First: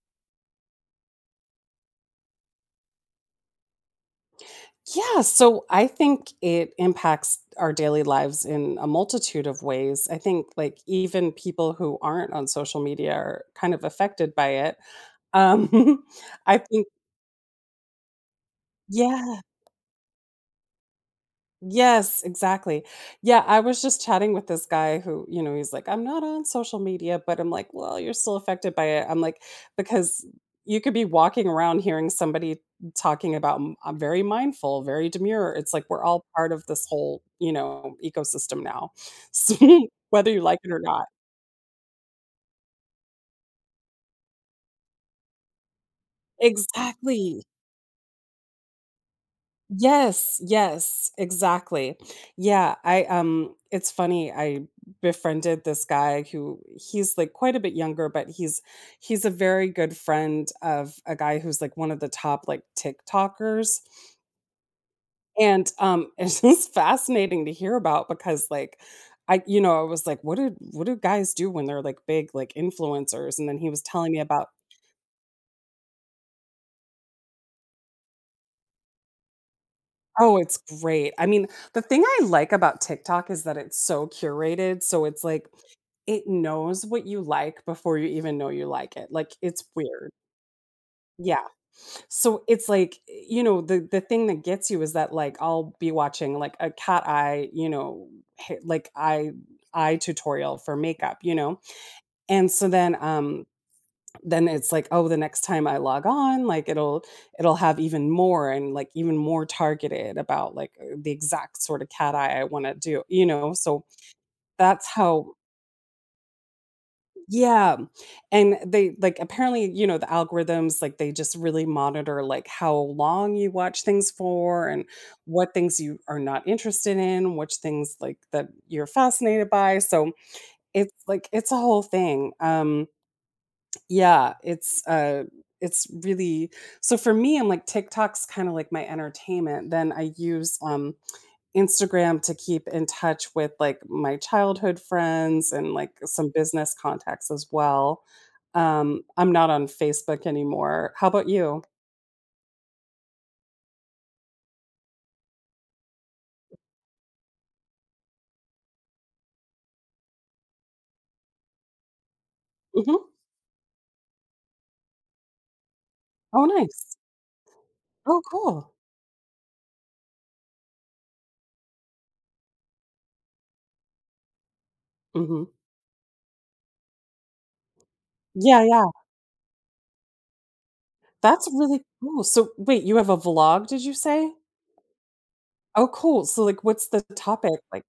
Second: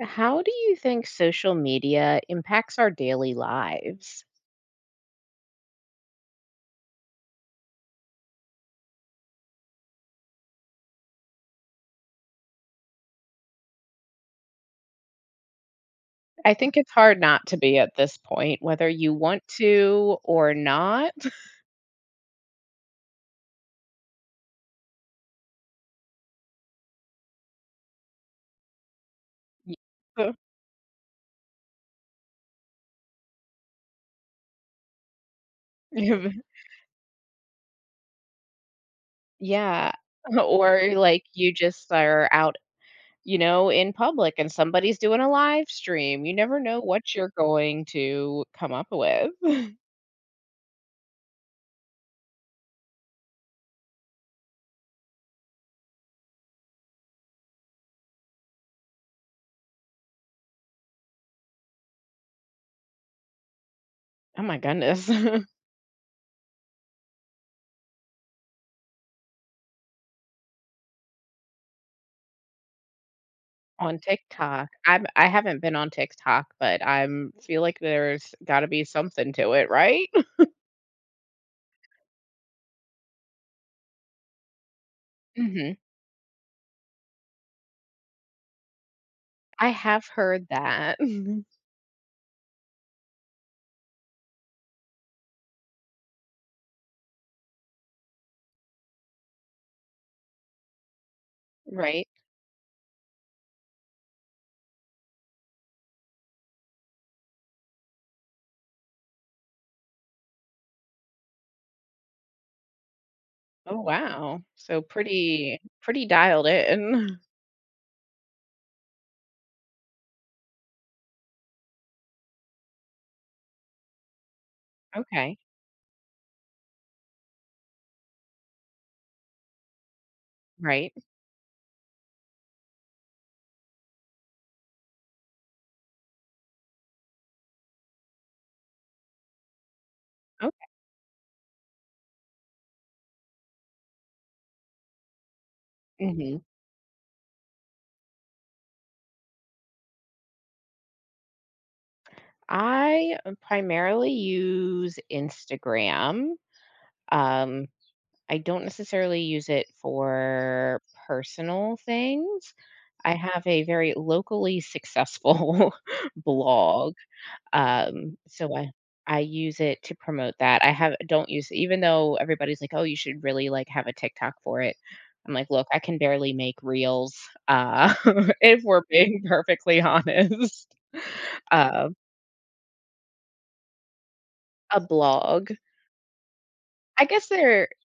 How do you think social media impacts our daily lives? Yeah, so I think it impacts our daily lives in a multitude of ways. I think like even people who aren't on social media are kind of affected by it. Um I I think think it's hard not to be at this point, whether you yeah. want to or not. Yes, exactly. Yeah, I was just chatting with this guy who, you know, he's like, I'm not on social media, but I'm like, well, you're still affected by it. I'm like, Y- because you could be walking around hearing somebody talking about, I'm very mindful, very demure. It's like we're all part of this whole, you know, ecosystem now, so, Yeah. whether you like it or Or not. like you just are out, you know, in public and somebody's doing a live stream. You never know what you're Exactly. going to come up with. Yes, yes, exactly. Yeah, I it's funny, I befriended this guy who he's like quite a bit younger, but he's a very good friend of a guy who's like one of the top like TikTokers. Oh my goodness. And it's just fascinating to hear about because like I you know, I was like, what do guys do when they're like big like influencers? And then he was On telling me about TikTok. I haven't been on TikTok, but I'm feel like there's got to be something to it, right? oh, it's great. I mean, the thing I like about TikTok is that it's so curated. So it's like Mhm. it knows what you like before you even know you like it, like, it's I have weird. heard that. Yeah. So, it's like, you know, the thing that gets you is that, like, I'll be watching, like, a cat eye, you know, ha like, eye eye tutorial for makeup, you know? Right. And so then it's like, oh, the next time I log on, like, it'll have even more and, like, even more targeted about, like, the exact sort of cat eye I wanna do, you know? Oh, So, wow. So that's how pretty pretty dialed in. yeah, and they like, apparently, you know, the algorithms, like, they just really monitor, like, how long you watch things for and Okay. what things you are not interested in, which things, like, that you're fascinated by, so it's, Right. like it's a whole thing, yeah, it's really so for me, I'm like, TikTok's kinda like my entertainment, then I use, Okay. Instagram to keep in touch with, like, my childhood friends and, like, some Mhm. business contacts as well. I'm not on Facebook anymore. How about you? I, primarily use Instagram. Um, I don't necessarily use it for personal things. Mhm. I have a very locally successful Oh, blog. nice. Um, Oh, so I cool. I use it to promote that. I have don't use Even though everybody's like, "Oh, you should really, like, have a TikTok for it." I'm Mhm. like, "Look, I can barely make reels, uh, Yeah, if we're yeah. being perfectly honest." That's really Um, cool. So, wait, you have a vlog, did you say? a blog. Oh, cool. So, like, what's the I guess topic? they're Like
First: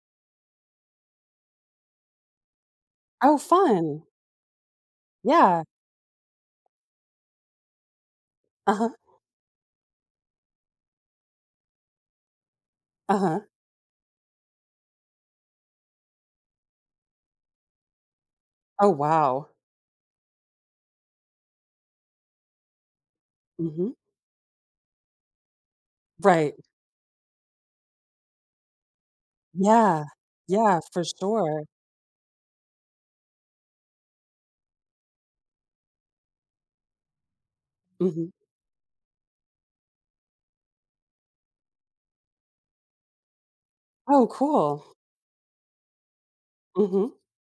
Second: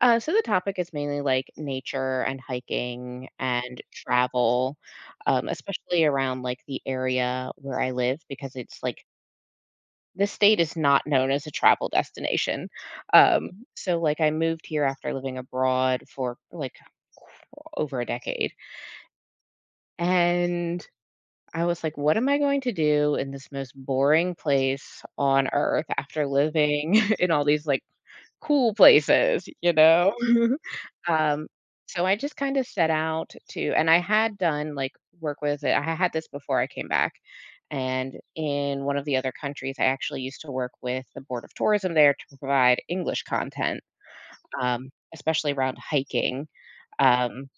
so the topic is mainly, like, nature and hiking oh, and fun. travel, Yeah. especially around, like, the area where I live because it's, Uh-huh. like, this state is not known as a travel destination. Uh-huh. Mhm. So, like, I moved here after living abroad for, like, over a decade, Oh, wow. and I was like, "What am I going to do in this most Mhm. boring place on earth after Right. living in all these, like, cool places?" You Yeah. know? Yeah, for Um, sure. so I just kinda set out to and I had done, like, work with it. I had this before I came back, and Mhm. in one of the other countries, I actually used to work with the board of tourism there to provide English content, Oh, cool. Especially around hiking, Mhm. um,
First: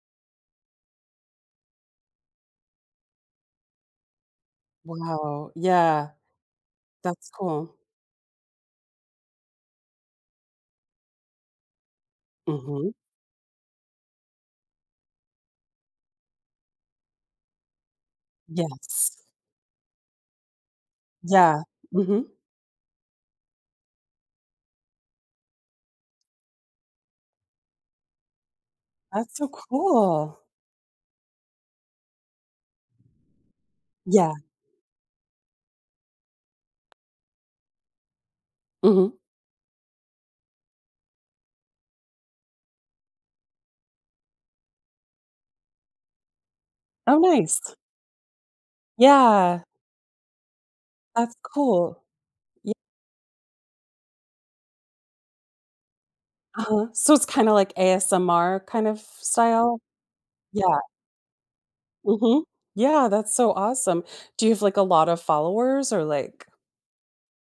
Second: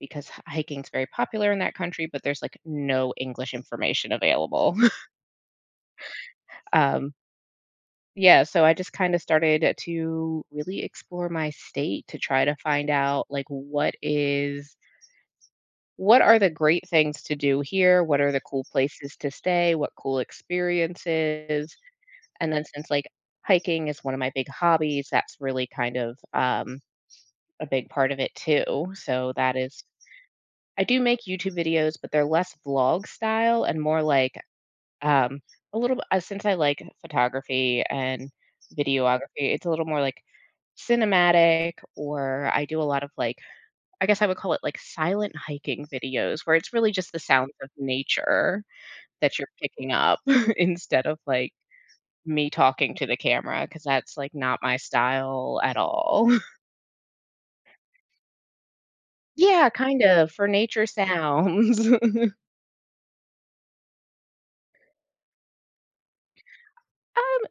because hiking is very popular in that country, but there's, like, no English information available. Wow, yeah, Um, that's cool. yeah, so I just kinda started to really explore my state to try to find Mhm. out, like, what are the great things to do here? What are the cool Yes. places to stay? What cool Yeah, experiences? mhm. And then since, like, hiking is one of my big hobbies, that's really kind of, a big part of it too. So That's so that is cool. I do make YouTube videos, but they're less vlog style and more Yeah, like, um, a little since I like photography and mhm. videography, it's a little more, like, cinematic. Or I do a lot of, like, I guess I would call it like silent hiking videos where it's really just Oh, the sounds nice. of nature that you're Yeah, picking up instead of that's like cool. me Yeah. talking to the camera, because that's like not my style at all. Uh-huh. So it's kinda like ASMR kind of Yeah, style? kind of for Yeah, nature sounds. Mhm. Yeah, that's so awesome. Do you have, like, a lot of followers or, like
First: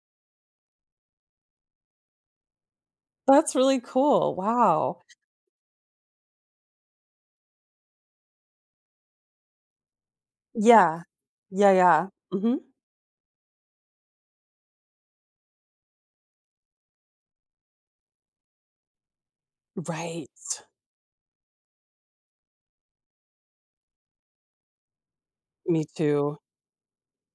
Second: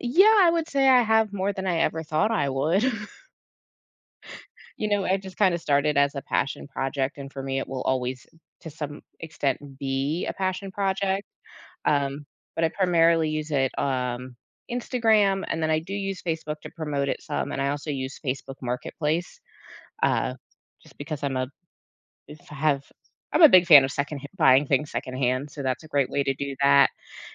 Yeah, I would say I have more than I ever thought I would. that's really cool, You wow. know, I just kind of started as a passion project, and for me, it will always, to some extent, be a passion Yeah. project. Yeah, yeah. Um, Mhm. but I primarily use it, Instagram, and then I do use Facebook to promote it some, and I also use Facebook Marketplace, Right. uh, just because have I'm a big fan of second buying things secondhand, so Me that's a great way to too, do that.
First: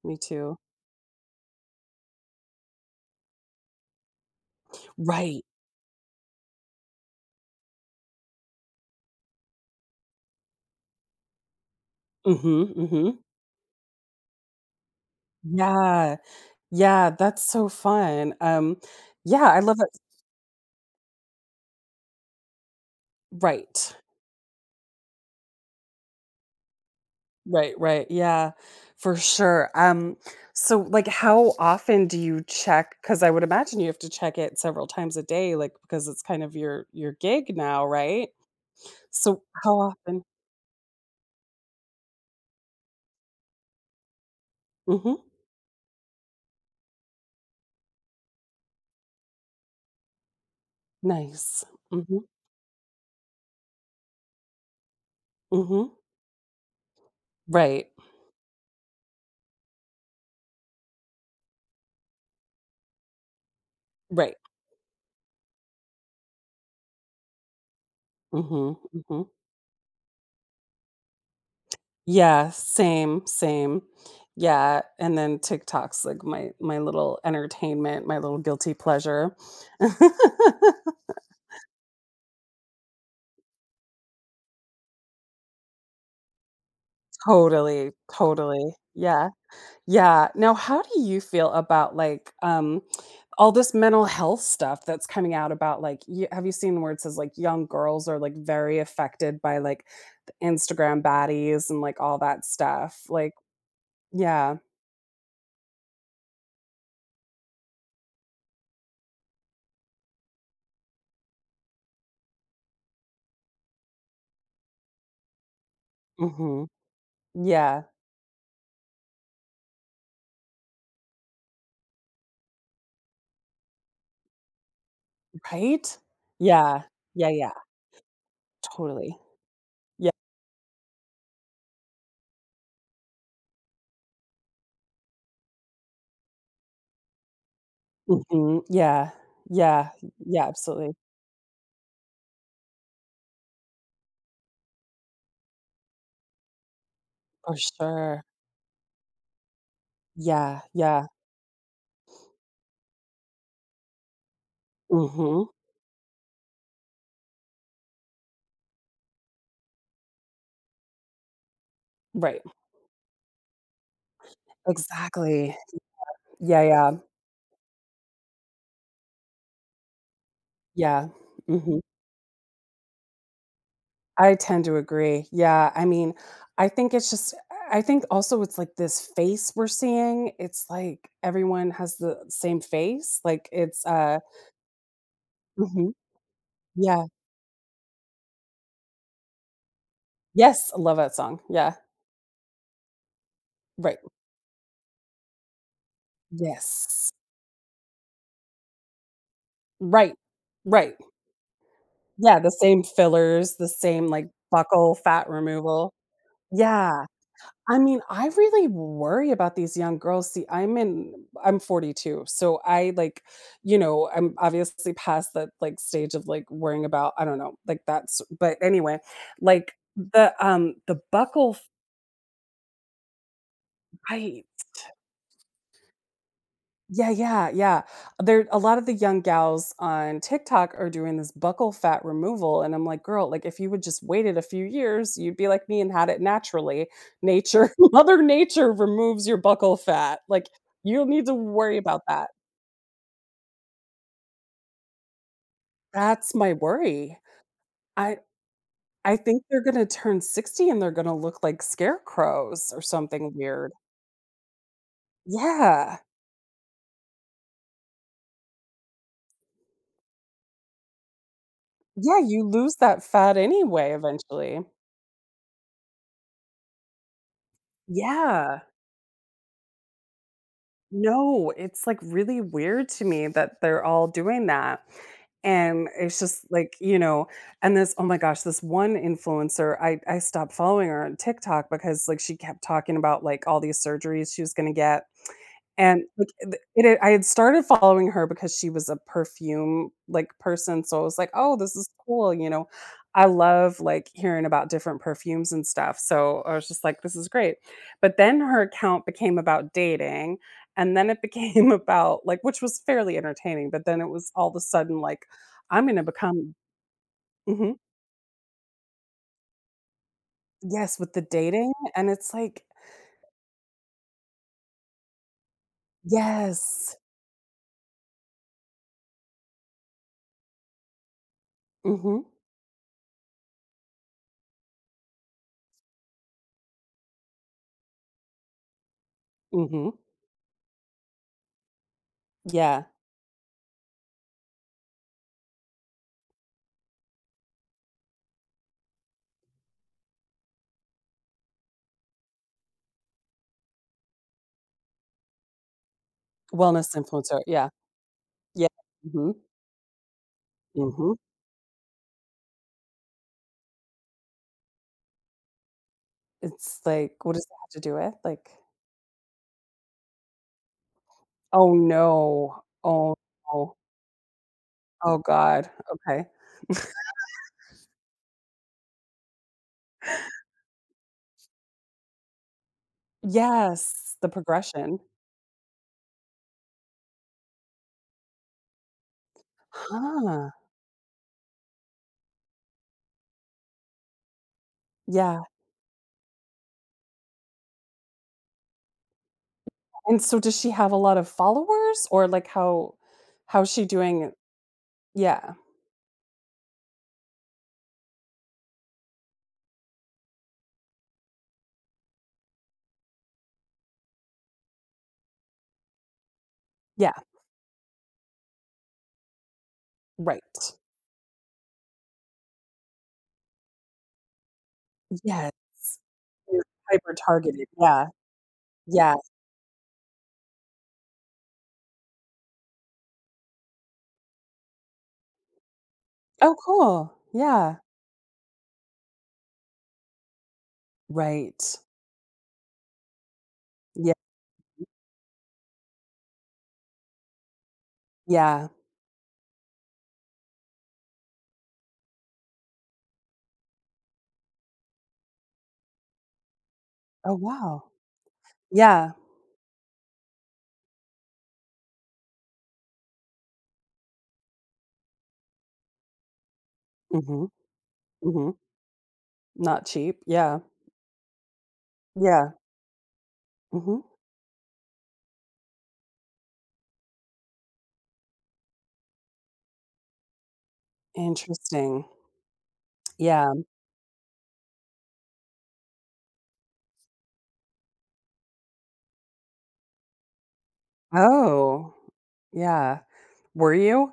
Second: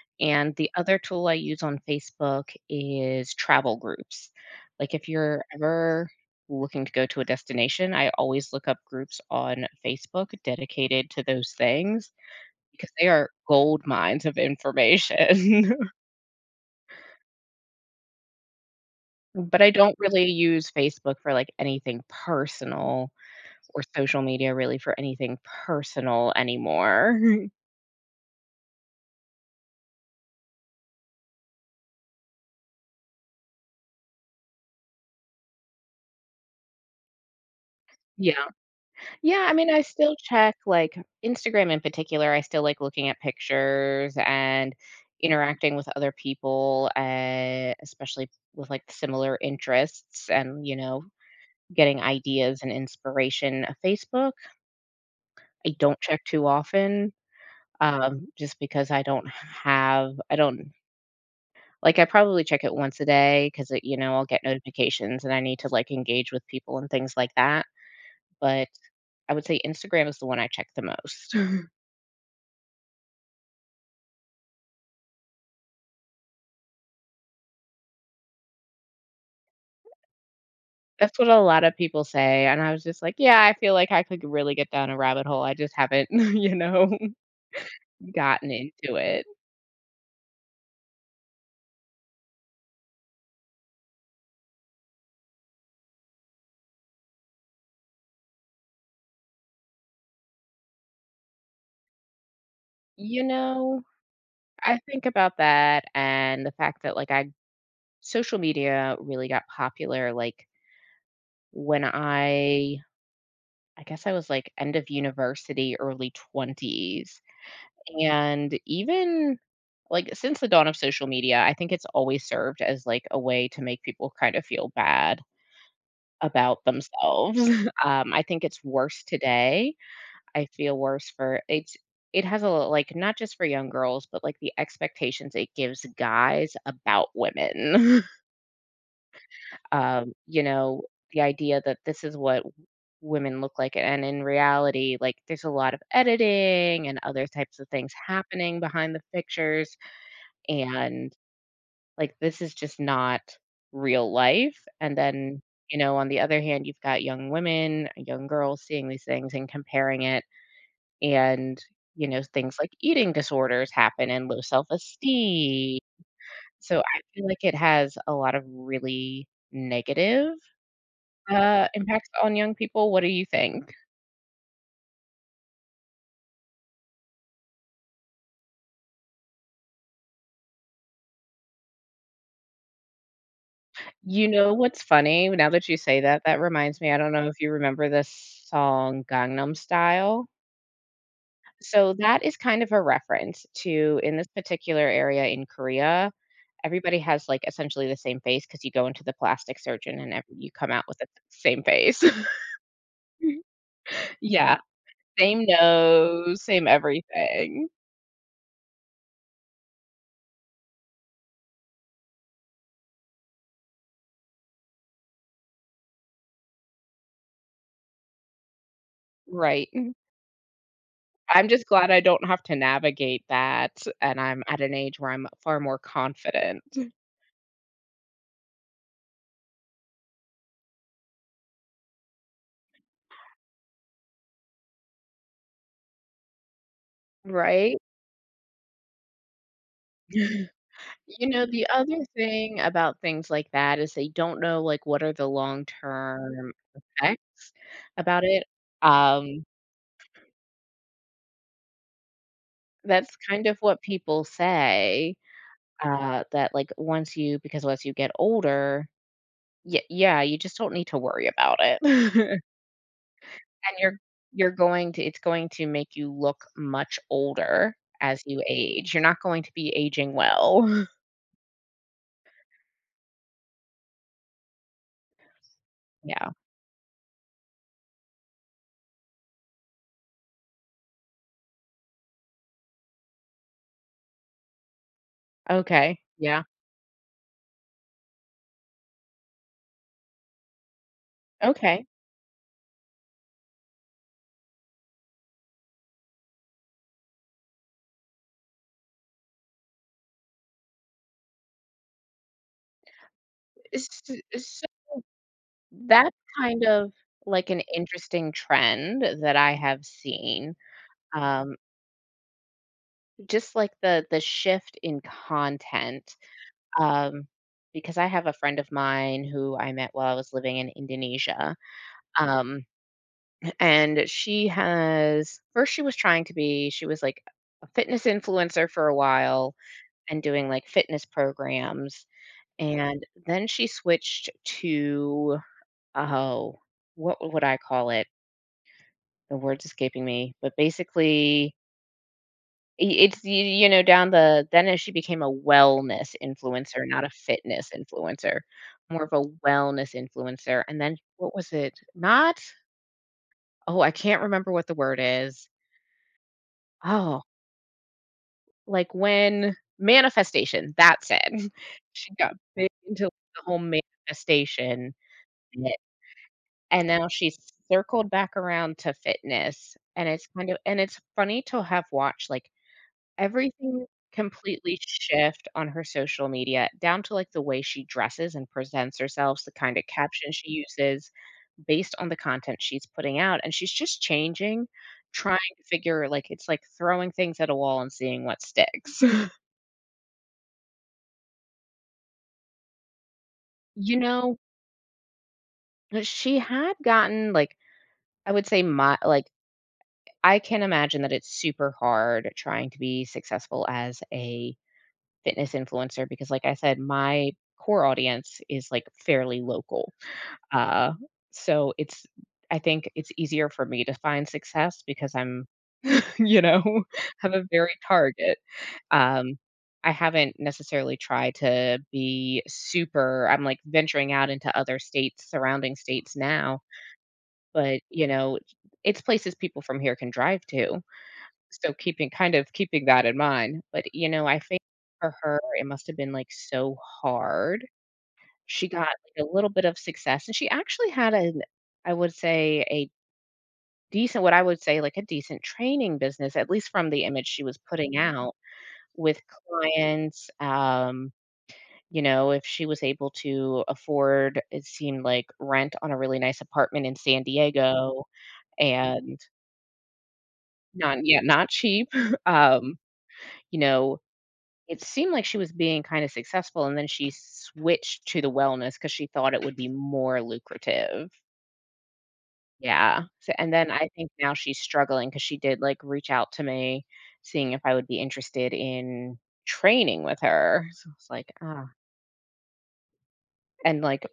me And too. the other tool I use on Facebook is travel groups. Like, if Right. you're ever looking to go to a destination, I always look up groups on Facebook dedicated to those things Mhm, because mhm. they are gold mines of information. Yeah. Yeah, that's so fun. Yeah, I But I love don't it. really use Facebook for, like, anything personal, or Right. social media really for anything personal anymore. Right, right. Yeah, for sure. So like how often do you check? Because I would imagine you have to check it several times a day, like because it's kind of your gig now, right? Yeah. So Yeah, I mean, how I still often? check, like, Instagram in particular. I still like looking at pictures and Mm-hmm. interacting with other people, especially with, like, similar interests and, you know, Nice. getting Mm-hmm. ideas and inspiration. Facebook, I Mm-hmm. don't check too often, Right. Just because I don't have I don't like, I probably check it once a day because you know, I'll Right. get notifications and I need to, like, engage with people and things like that, but Mm-hmm. Mm-hmm. I would say Instagram is the one I check the most. Yeah, same, same. Yeah, and then TikTok's like my little entertainment, my little guilty pleasure. That's what a lot of people say, and I was just like, "Yeah, I feel like I could really get down a rabbit hole, I just haven't, you know, Totally, gotten totally. into it." Yeah. Yeah. Now, how do you feel about, like, all this mental health stuff that's coming out about, like, you have you seen where it says, like, young girls are, like, very affected by, like, Instagram baddies and, like, all that stuff? You Like know, yeah. I think about that and the fact that, like, I social media really got popular, like, when I guess I was, like, end of university, early Mhm. 20s. Yeah. And even like since the dawn of social media, I think it's always served as like a way to make people kind of feel bad Right? about Yeah. Yeah, themselves. yeah. I think it's worse Totally. today. Yeah. I feel worse for it's It has a like not just for young girls, but like the expectations it gives guys about women. Mhm. Yeah. Yeah. You Yeah, know, absolutely. the idea that this is what women look like, and in reality like there's a lot of editing and other For types of things sure. happening behind the pictures, Yeah, yeah. and like, this is just not real life. And then, Mhm. you know, on the other hand, you've got young women, young girls seeing these things and comparing it, and, you know, Right. things like eating disorders happen and low Exactly. self-esteem. Yeah, So yeah. I feel like it has a lot of really negative, Yeah. Mhm. impacts on young people. What do you think? I tend to agree. Yeah, I mean, I think it's just I think also it's like this face we're seeing. It's like everyone has the same face. Like it's You know what's funny? Now that you mhm. say that, that reminds me, I Yeah. don't know if you remember this song Gangnam Style? Yes, I love that song. Yeah. So that is kind of a reference Right. to in this particular area in Korea, everybody Yes. has, like, essentially the same face because you go into the plastic surgeon and Right. ev you come out Right. with the same face. Yeah, the same fillers, the same, like, Yeah, buckle fat same removal. nose, same Yeah. everything. I mean, I really worry about these young girls. See, I'm 42, so I, like, you know, I'm obviously past that, like, stage of, like, worrying about I don't know, like, that's but anyway, Right. like, the I'm buckle f just glad I don't have to navigate that, and I'm right. at an age where I'm far more confident. Yeah, yeah, yeah. There a lot of the young gals on TikTok are doing this buckle fat removal and I'm like, "Girl, like if you would just waited a few years, you'd be like me and had it naturally. Nature Right? Mother Nature removes your buckle fat. Like you don't need You to know, the worry other about that." thing about things like that is they don't know, like, what are the That's long-term my worry. effects I about it. I think Um, they're gonna turn 60 and they're gonna look like scarecrows or that's something kind of weird. what people say, Yeah. That, like, once you because once you get older, yeah, yeah, you just don't need to worry about Yeah, it. you lose that fat And anyway you're eventually. going to it's going to make you look much older as you Yeah. age. You're not going to be aging well. No, it's, like, really weird to me that they're all doing that, and it's Yeah. just, like, you know and this oh my gosh, this one influencer, I stopped following her on TikTok because, like, she kept talking about, like, all these surgeries she was gonna get, Okay. and, like, Yeah. I had started following her because she was a perfume, like, person, so I was like, "Oh, this Okay. is cool," you know? I love, like, hearing about different perfumes and stuff, so I was just like, "This is great," but then her account became about dating, and then it became about, like which was fairly entertaining, but S then it was all of a s sudden like, I'm gonna That's become kind of like an mhm. interesting trend that I have seen, Yes, with the um, dating, and it's like just like the shift in content, yes. um, because I have a friend of mine who I met while I was living in Indonesia, Mhm, um, and she has first she was trying to be she was like a fitness influencer for a while mhm. and doing like fitness programs, Yeah. and then she switched to, oh, what would I call it? The word's escaping me, but basically I it's you you know, down the then as she became a wellness influencer, Wellness not a influencer, yeah. fitness influencer, Yeah. more of a Mhm, wellness influencer. And then mhm. what was it? Not oh, I can't remember what the word is. It's like, Oh, what does that have to do with? Like like when manifestation, that's it. oh, She got no. big into Oh, the whole no. manifestation Oh, god. bit, Okay. and now she's circled back around to fitness, and it's kind of and it's funny to have watched, like, everything Yes, the completely progression. shift on her social media, down to, like, the way she dresses and presents herself, the kinda caption Huh. she uses based on the content she's putting out, and she's just changing, trying Yeah, to figure like, it's like throwing things at a wall and seeing what sticks. and so does she have a lot of followers? Or, like, how how's she You doing know, yeah. she had gotten, like, I would say my like, I can imagine that it's super hard trying to be successful as a fitness influencer because, like I said, Yeah. my core audience is, like, fairly local. Right. Uh, so it's I think it's easier for me to find success because I'm, Yeah. you You're know, hyper have a targeted. very Yeah. target. Yeah. Um, I haven't necessarily tried to be super I'm, like, venturing out into other states, surrounding states Oh, now, cool. Yeah. but, you know, it's places people from here can drive to, Right. so keeping kind of keeping that in mind. But, you Yeah. know, I think for her, it must have been, like, so hard. She Yeah. got, like, a little bit of success, and she actually had an I would say, a decent what I would say, like, a decent training business, at least from the image Oh, she was wow. putting out Yeah. with clients, you know, if she was able to afford, it seemed like, rent on a really nice apartment in San Mhm. Diego, Mhm. and Not cheap. Yeah. not yeah, not cheap, Yeah. um, you know, Mhm. it seemed like she was being kinda successful, and then she switched to the wellness because she thought it would be more lucrative. Interesting. Yeah, so and Yeah. then I think now she's struggling because she did, like, reach out to me, seeing if I would be interested in training with her, so it's like, "Ugh," Oh. Yeah. Were and, like, you?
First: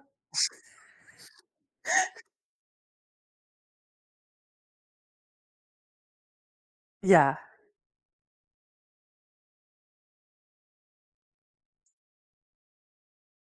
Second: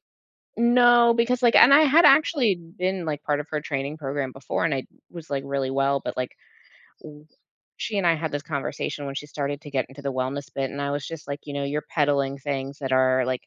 no, because, like, and I had actually been, like, part of her training program before, and I was, like, really well, but, like, w Yeah. she and I had this conversation when she started to get into the wellness bit, and I was just like, "You know, you're peddling things that are, like,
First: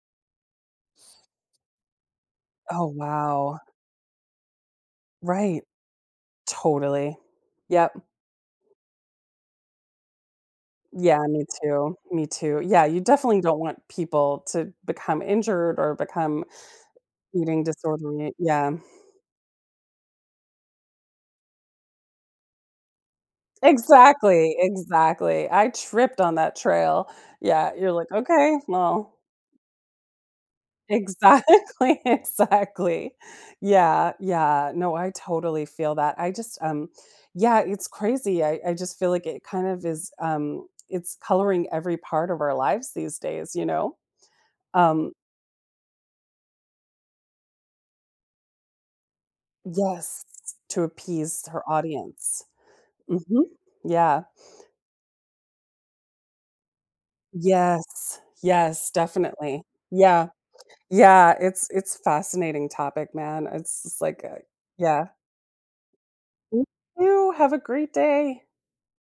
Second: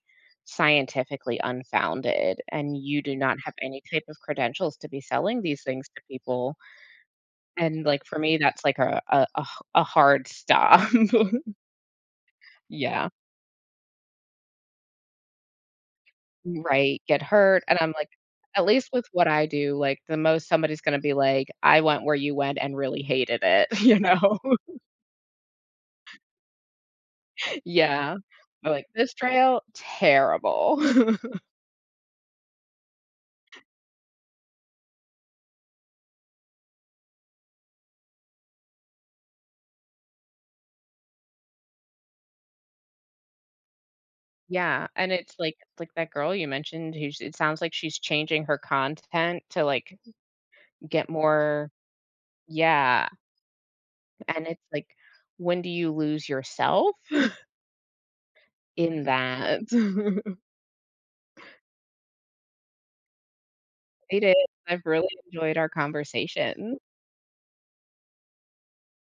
scientifically unfounded, and Oh, you do not have wow. any type of credentials to be selling these Right. things to people." Totally. And, Yep. like, for me, that's like a h a hard stop. Yeah, me too. Me too. Yeah, you Yeah. definitely don't want people to become injured or become Right, get eating hurt, and I'm like disorder, at yeah. least with what I do, like, the most somebody's gonna be like, "I went where you went and really hated it," you know? Exactly, exactly. I tripped on that trail. Yeah, you're like, Yeah. "Okay, Or like, "This well" trail, terrible." exactly, exactly. Yeah, yeah. No, I totally feel that. I just, yeah, it's crazy. I just feel like it kind of is, it's coloring every part of our lives these days, you know? Yeah, and Um it's like that girl you mentioned who's it sounds like she's changing her content to, like, Yes, to get appease her more audience. yeah, Mhm. Yeah. and it's like, when do you lose yourself Yes, yes, in that? definitely. Yeah. Yeah, it's fascinating topic, man. It's just It like, is. I've yeah. really enjoyed our You conversation. too. Have a great day.